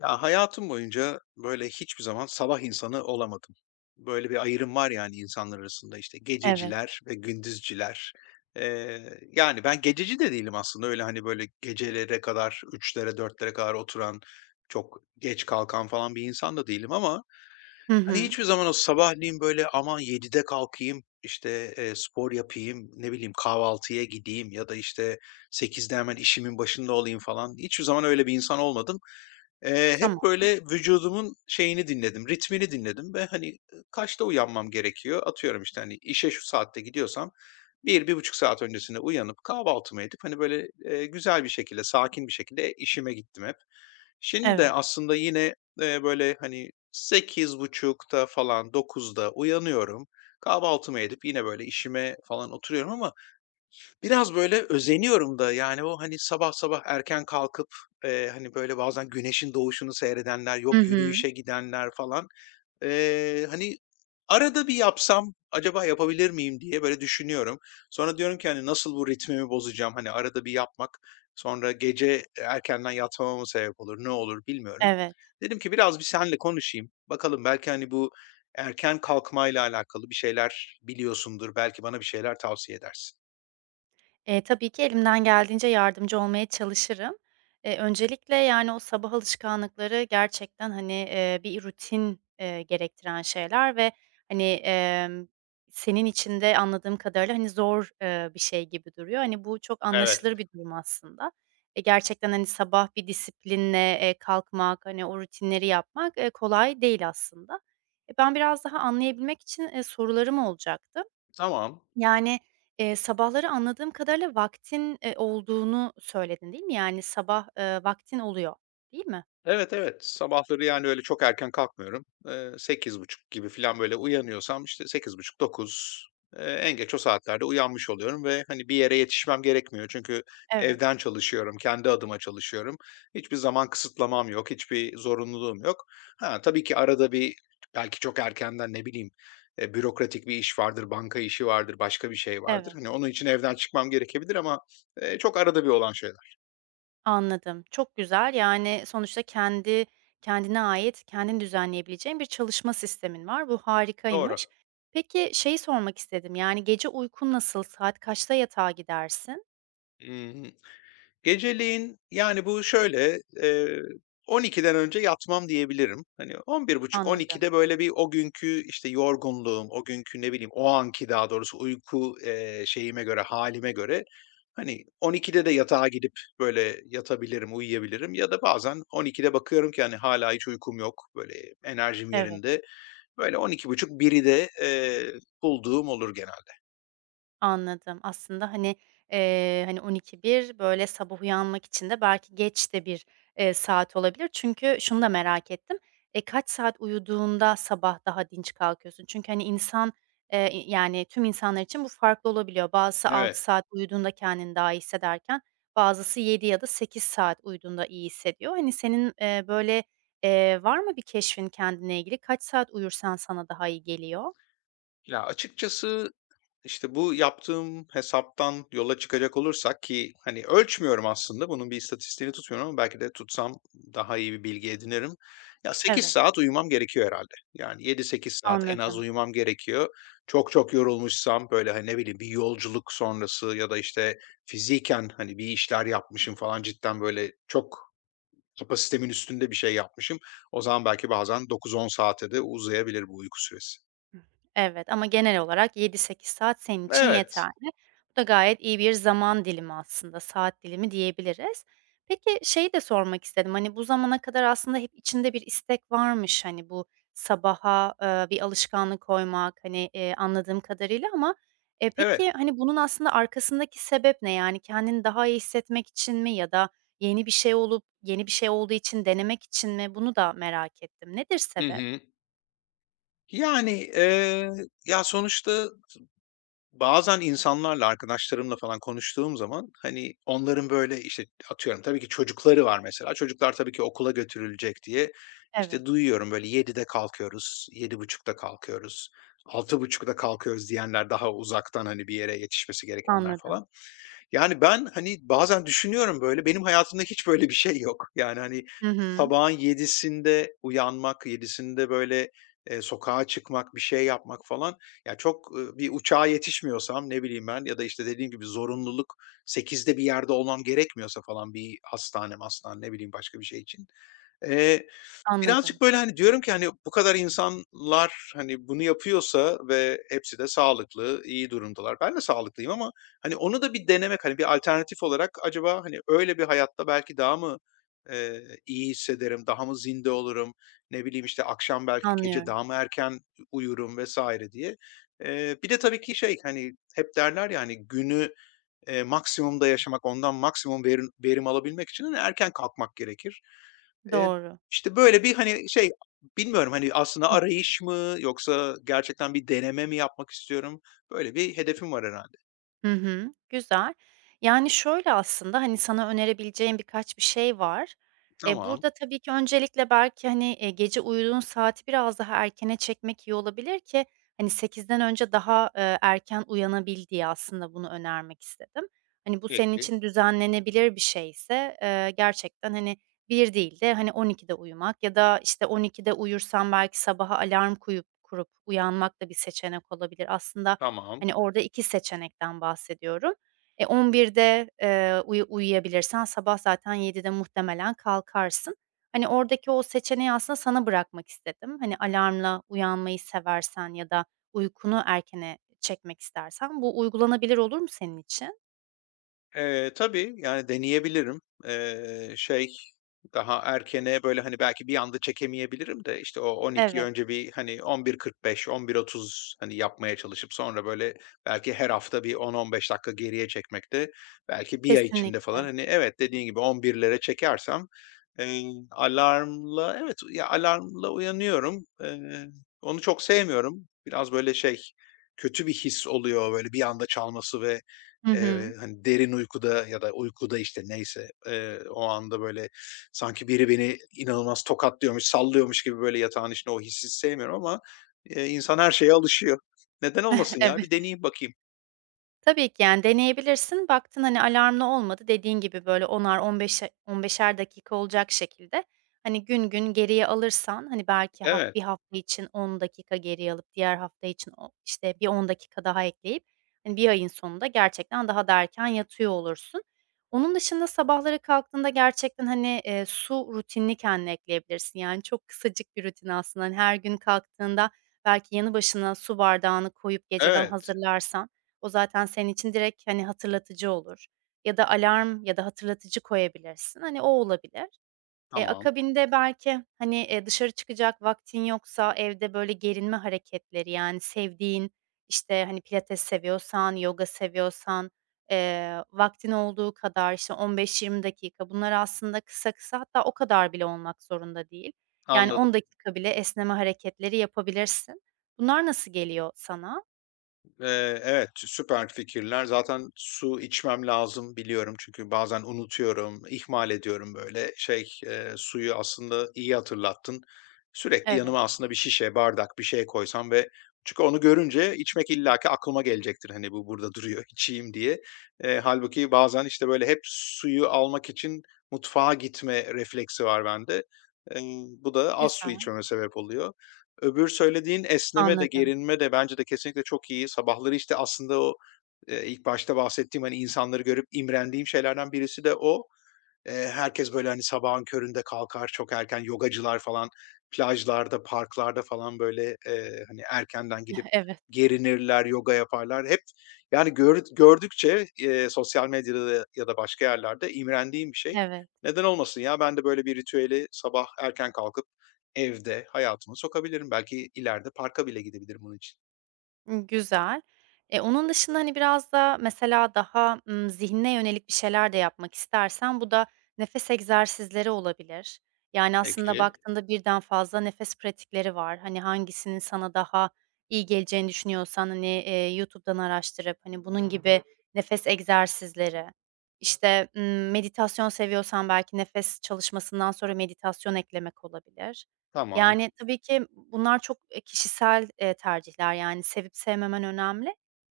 Ya, hayatım boyunca, böyle, hiçbir zaman sabah insanı olamadım. Böyle bir ayrım var, yani, insanlar arasında, işte, Evet. gececiler ve gündüzcüler. Yani, ben gececi de değilim aslında. Öyle, hani, böyle, gecelere kadar, üçlere dörtlere kadar oturan, çok geç kalkan falan bir insan da değilim ama, Hı hani, hı. hiçbir zaman o sabahleyin, böyle, aman 7'de kalkayım, işte, spor yapayım, ne bileyim, kahvaltıya gideyim ya da, işte, 8'de hemen işimin başında olayım falan, hiçbir zaman öyle bir insan olmadım. Hep Tamam. böyle vücudumun şeyini dinledim, ritmini dinledim ve, hani, kaçta uyanmam gerekiyor? Atıyorum, işte, hani, işe şu saatte gidiyorsam 1-1,5 saat öncesinde uyanıp kahvaltımı edip, hani, böyle, güzel bir şekilde, sakin bir şekilde işime gittim hep. Şimdi de Evet. aslında yine, böyle, hani, 8.30'da falan, 9'da uyanıyorum. Kahvaltımı edip yine, böyle, işime falan oturuyorum ama biraz böyle özeniyorum da, yani, o, hani, sabah sabah erken kalkıp, hani, böyle bazen güneşin doğuşunu seyredenler, yok Hı hı. yürüyüşe gidenler falan. Hani, arada bir yapsam acaba yapabilir miyim diye böyle düşünüyorum. Sonra diyorum ki, hani, nasıl bu ritmimi bozacağım? Hani, arada bir yapmak sonra gece erkenden yatmama mı sebep olur, ne olur bilmiyorum. Evet. Dedim ki biraz bir seninle konuşayım. Bakalım belki, hani, bu erken kalkmayla alakalı bir şeyler biliyorsundur. Belki bana bir şeyler tavsiye edersin. Tabii ki elimden geldiğince yardımcı olmaya çalışırım. Öncelikle, yani, o sabah alışkanlıkları gerçekten, hani, bir rutin, gerektiren şeyler ve, hani, senin için de anladığım kadarıyla, hani, zor, bir şey gibi duruyor. Hani, bu çok Evet. anlaşılır bir durum aslında. Gerçekten, hani, sabah bir disiplinle, kalkmak, hani, o rutinleri yapmak, kolay değil aslında. Ben biraz daha anlayabilmek için, sorularım olacaktı. Tamam. Yani, sabahları anladığım kadarıyla vaktin, olduğunu söyledin, değil mi? Yani, sabah, vaktin oluyor, değil mi? Evet, evet. Sabahları, yani, öyle çok erken kalkmıyorum. Sekiz buçuk gibi filan, böyle, uyanıyorsam, işte, 8:30-9, en geç o saatlerde uyanmış oluyorum ve, hani, bir yere yetişmem gerekmiyor. Çünkü Evet, evden çalışıyorum, kendi adıma çalışıyorum. Hiçbir zaman kısıtlamam yok, hiçbir zorunluluğum yok. Ha, tabii ki arada bir belki çok erkenden, ne bileyim, bürokratik bir iş vardır, banka işi vardır, başka bir şey vardır. evet. Hani, onun için evden çıkmam gerekebilir ama, çok arada bir olan şeyler. Anladım. Çok güzel. Yani, sonuçta kendi kendine ait, kendin düzenleyebileceğin bir çalışma sistemin var. Bu Doğru. harikaymış. Peki, şeyi sormak istedim, yani, gece uykun nasıl? Saat kaçta yatağa gidersin? Hı. Geceleyin, yani, bu şöyle, 12'den önce yatmam diyebilirim. Hani, Anladım. 11.30-12'de böyle bir o günkü, işte, yorgunluğum, o günkü, ne bileyim, o anki daha doğrusu uyku, şeyime göre, halime göre, hani, 12'de de yatağa gidip böyle yatabilirim, uyuyabilirim ya da bazen 12'de bakıyorum ki, hani, hala hiç uykum yok, böyle enerjim Evet. yerinde. Böyle 12.30-1'i de, bulduğum olur genelde. Anladım. Aslında, hani, 12:00-13:00 böyle sabah uyanmak için de belki geç de bir, saat olabilir. Çünkü şunu da merak ettim. Kaç saat uyuduğunda sabah daha dinç kalkıyorsun? Çünkü, hani, insan, i yani, tüm insanlar için bu farklı olabiliyor. Bazısı 6 Evet. saat uyuduğunda kendini daha iyi hissederken bazısı 7 ya da 8 saat uyuduğunda iyi hissediyor. Hani, senin, böyle, var mı bir keşfin kendine ilgili? Kaç saat uyursan sana daha iyi geliyor? Ya, açıkçası, İşte, bu yaptığım hesaptan yola çıkacak olursak ki, hani, ölçmüyorum aslında, bunun bir istatistiğini tutmuyorum ama belki de tutsam daha iyi bir bilgi edinirim. Ya, sekiz Evet, saat uyumam gerekiyor herhalde. Yani 7-8 saat en az anladım. uyumam gerekiyor. Çok çok yorulmuşsam, böyle, hani, ne bileyim, bir yolculuk sonrası ya da, işte, fiziken, hani, bir işler yapmışım falan, cidden, böyle, çok kapasitemin üstünde bir şey yapmışım. O zaman belki bazen 9-10 saate de uzayabilir bu uyku süresi. Evet ama genel olarak 7 8 saat senin için Evet, yeterli. Bu da gayet iyi bir zaman dilimi aslında, saat dilimi diyebiliriz. Peki, şeyi de sormak istedim, hani, bu zamana kadar aslında hep içinde bir istek varmış, hani, bu sabaha, bir alışkanlık koymak, hani, anladığım kadarıyla ama, evet. peki, hani, bunun aslında arkasındaki sebep ne? Yani kendini daha iyi hissetmek için mi ya da yeni bir şey olup yeni bir şey olduğu için denemek için mi? Bunu da merak ettim. Nedir Hı sebep? hı. Yani, ya, sonuçta bazen insanlarla, arkadaşlarımla falan konuştuğum zaman, hani, onların böyle, işte, atıyorum, tabii ki çocukları var mesela. Çocuklar tabii ki okula götürülecek diye, Evet, işte, duyuyorum böyle 7'de kalkıyoruz, 7.30'da kalkıyoruz, 6.30'da kalkıyoruz diyenler daha uzaktan, hani, bir yere yetişmesi gerekenler anladım. falan. Yani, ben, hani, bazen düşünüyorum böyle, benim hayatımda hiç böyle bir şey yok. Yani, hani, Hı hı. sabahın 7'sinde uyanmak, 7'sinde böyle, sokağa çıkmak, bir şey yapmak falan. Ya, çok, bir uçağa yetişmiyorsam, ne bileyim ben, ya da, işte, dediğim gibi zorunluluk, 8'de bir yerde olmam gerekmiyorsa falan bir hastane mastane, ne bileyim başka bir şey için, birazcık, Anladım, böyle, hani, diyorum ki, hani, bu kadar insanlar, hani, bunu yapıyorsa ve hepsi de sağlıklı, iyi durumdalar. Ben de sağlıklıyım ama, hani, onu da bir denemek, hani, bir alternatif olarak acaba, hani, öyle bir hayatta belki daha mı, iyi hissederim, daha mı zinde olurum, ne bileyim, işte, akşam belki gece anlıyorum. daha mı erken uyurum vesaire diye. Bir de tabii ki şey, hani, hep derler ya, hani, günü maksimumda yaşamak, ondan maksimum verim alabilmek için, hani, erken kalkmak gerekir. Eee, Doğru. Hı işte, böyle bir, hani, şey, bilmiyorum, hani, aslında arayış mı yoksa gerçekten bir deneme mi yapmak istiyorum? Böyle bir hedefim var herhalde. hı hı, güzel. Yani, şöyle aslında, hani, sana önerebileceğim birkaç bir şey var. Tamam, Burada tabii ki öncelikle belki, hani, gece uyuduğun saati biraz daha erkene çekmek iyi olabilir ki, hani, 8'den önce daha, erken uyanabil diye aslında bunu önermek istedim. Hani, bu senin peki, için düzenlenebilir bir şeyse, gerçekten, hani, bir değil de, hani, 12'de uyumak ya da, işte, 12'de uyursan belki sabaha alarm kurup uyanmak da bir seçenek olabilir. Aslında, tamam. hani, orada 2 seçenekten bahsediyorum. 11'de, uyuyabilirsen sabah zaten 7'de muhtemelen kalkarsın. Hani, oradaki o seçeneği aslında sana bırakmak istedim. Hani, alarmla uyanmayı seversen ya da uykunu erkene çekmek istersen bu uygulanabilir olur mu senin için? Tabii, yani, deneyebilirim. Şey, daha erkene böyle, hani, belki bir anda çekemeyebilirim de, işte, o 12'yi Evet, önce bir, hani, 11:45, 11:30, hani, yapmaya çalışıp sonra böyle belki her hafta bir 10-15 dakika geriye çekmekte, belki bir ay içinde falan, kesinlikle. hani, evet, dediğin gibi 11'lere çekersem, eee, alarmla evet, ya, alarmla uyanıyorum. Onu çok sevmiyorum. Biraz böyle şey, kötü bir his oluyor böyle bir anda çalması ve Hı hı. evet, hani, derin uykuda ya da uykuda, işte, neyse, o anda, böyle, sanki biri beni inanılmaz tokatlıyormuş, sallıyormuş gibi, böyle, yatağın içinde o hissi sevmiyorum ama, insan her şeye alışıyor. Neden olmasın ya? Bir Evet. deneyeyim bakayım. Tabii ki, yani, deneyebilirsin. Baktın, hani, alarmla olmadı, dediğin gibi, böyle, 10'ar on beşer dakika olacak şekilde, hani, gün gün geriye alırsan, hani, belki Evet, bir hafta için 10 dakika geriye alıp diğer hafta için o işte, bir 10 dakika daha ekleyip, hani, bir ayın sonunda gerçekten daha da erken yatıyor olursun. Onun dışında sabahları kalktığında gerçekten, hani, su rutinini kendine ekleyebilirsin. Yani, çok kısacık bir rutin aslında. Hani, her gün kalktığında belki yanı başına su bardağını koyup geceden evet. hazırlarsan o zaten senin için direkt, hani, hatırlatıcı olur ya da alarm ya da hatırlatıcı koyabilirsin. Hani, o olabilir. Tamam, Akabinde belki, hani, dışarı çıkacak vaktin yoksa evde böyle gerinme hareketleri, yani, sevdiğin, işte, hani, pilates seviyorsan, yoga seviyorsan, vaktin olduğu kadar, işte, 15-20 dakika bunlar aslında kısa kısa hatta o kadar bile olmak zorunda değil. Yani, anladım. 10 dakika bile esneme hareketleri yapabilirsin. Bunlar nasıl geliyor sana? Evet, süper fikirler. Zaten su içmem lazım biliyorum çünkü bazen unutuyorum, ihmal ediyorum böyle. Şey, suyu aslında iyi hatırlattın. Sürekli Evet, yanıma aslında bir şişe, bardak bir şey koysam ve çünkü onu görünce içmek illaki aklıma gelecektir. Hani bu burada duruyor, içeyim diye. Hâlbuki bazen işte böyle hep suyu almak için mutfağa gitme refleksi var bende. Eee, bu da az su güzel. içmeme sebep oluyor. Öbür söylediğin esneme de Anladım. gerinme de bence de kesinlikle çok iyi. Sabahları, işte, aslında o, ilk başta bahsettiğim, hani, insanları görüp imrendiğim şeylerden birisi de o. Herkes, böyle, hani, sabahın köründe kalkar, çok erken yogacılar falan plajlarda, parklarda falan, böyle, hani, erkenden gidip Evet, gerinirler, yoga yaparlar. Hep, yani, gördükçe, sosyal medyada da ya da başka yerlerde imrendiğim bir şey. evet. Neden olmasın ya? Ben de böyle bir ritüeli sabah erken kalkıp evde hayatıma sokabilirim. Belki ileride parka bile gidebilirim bunun için. Güzel. Onun dışında, hani, biraz da mesela daha, zihnine yönelik bir şeyler de yapmak istersen bu da nefes egzersizleri olabilir. Yani, aslında Peki, baktığında birden fazla nefes pratikleri var. Hani, hangisinin sana daha iyi geleceğini düşünüyorsan, hani, YouTube'dan araştırıp, hani, bunun gibi nefes egzersizleri. İşte, meditasyon seviyorsan belki nefes çalışmasından sonra meditasyon eklemek olabilir. tamam. Yani, tabii ki bunlar çok, kişisel, tercihler, yani, sevip sevmemen önemli.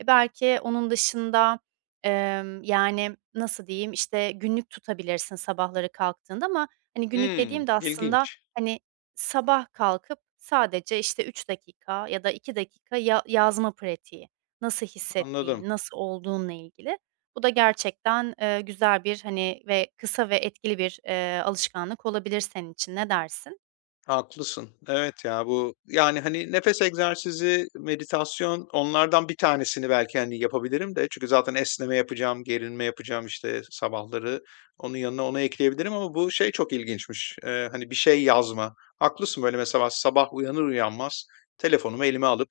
Belki onun dışında, yani, nasıl diyeyim, işte, günlük tutabilirsin sabahları kalktığında ama, hani, günlük Hımm, dediğim de aslında, ilginç. hani, sabah kalkıp sadece, işte, 3 dakika ya da 2 dakika ya yazma pratiği, nasıl Anladım. hissettiğin, nasıl olduğunla ilgili. Bu da gerçekten, güzel bir, hani, ve kısa ve etkili bir, alışkanlık olabilir senin için. Ne dersin? Haklısın. Evet ya, bu yani, hani, nefes egzersizi, meditasyon onlardan bir tanesini belki, hani, yapabilirim de çünkü zaten esneme yapacağım, gerilme yapacağım, işte, sabahları. Onun yanına onu ekleyebilirim ama bu şey çok ilginçmiş, hani, bir şey yazma. Haklısın, böyle, mesela sabah uyanır uyanmaz telefonumu elime alıp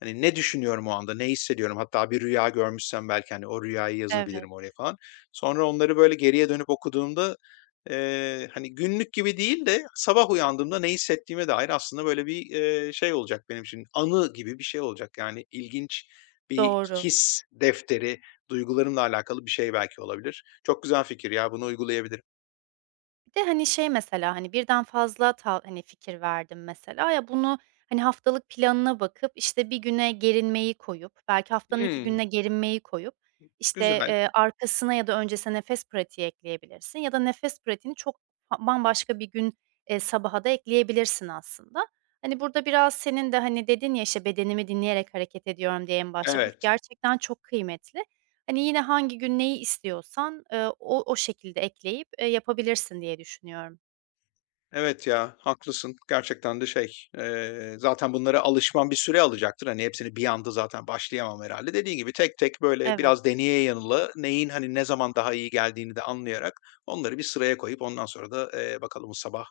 hani ne düşünüyorum o anda, ne hissediyorum? Hatta bir rüya görmüşsem belki, hani, o rüyayı yazabilirim Evet. oraya falan. Sonra onları böyle geriye dönüp okuduğumda, hani, günlük gibi değil de sabah uyandığımda ne hissettiğime dair aslında böyle bir, şey olacak benim için, anı gibi bir şey olacak. Yani ilginç bir Doğru. his defteri, duygularımla alakalı bir şey belki olabilir. Çok güzel fikir ya, bunu uygulayabilirim. Bir de, hani, şey mesela, hani, birden fazla hani, fikir verdim mesela. Ya, bunu, hani, haftalık planına bakıp, işte, bir güne gerinmeyi koyup, belki haftanın 2 Hımm, gününe gerinmeyi koyup, işte, güzel. Arkasına ya da öncesine nefes pratiği ekleyebilirsin ya da nefes pratiğini çok ha bambaşka bir gün, sabaha da ekleyebilirsin aslında. Hani, burada biraz senin de, hani, dedin ya, işte, "Bedenimi dinleyerek hareket ediyorum." diye en başta. Bu Evet. gerçekten çok kıymetli. Hani, yine hangi gün neyi istiyorsan, o şekilde ekleyip, yapabilirsin diye düşünüyorum. Evet ya, haklısın. Gerçekten de şey, zaten bunlara alışman bir süre alacaktır. Hani hepsini bir anda zaten başlayamam herhalde. Dediğin gibi tek tek böyle Evet, biraz deneye yanıla neyin, hani, ne zaman daha iyi geldiğini de anlayarak onları bir sıraya koyup ondan sonra da, bakalım, bu sabah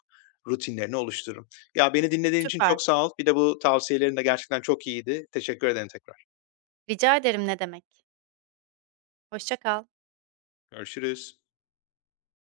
rutinlerini oluştururum. Ya, beni dinlediğin için süper. çok sağ ol. Bir de bu tavsiyelerin de gerçekten çok iyiydi. Teşekkür ederim tekrar. Rica ederim, ne demek. Hoşça kal. Görüşürüz.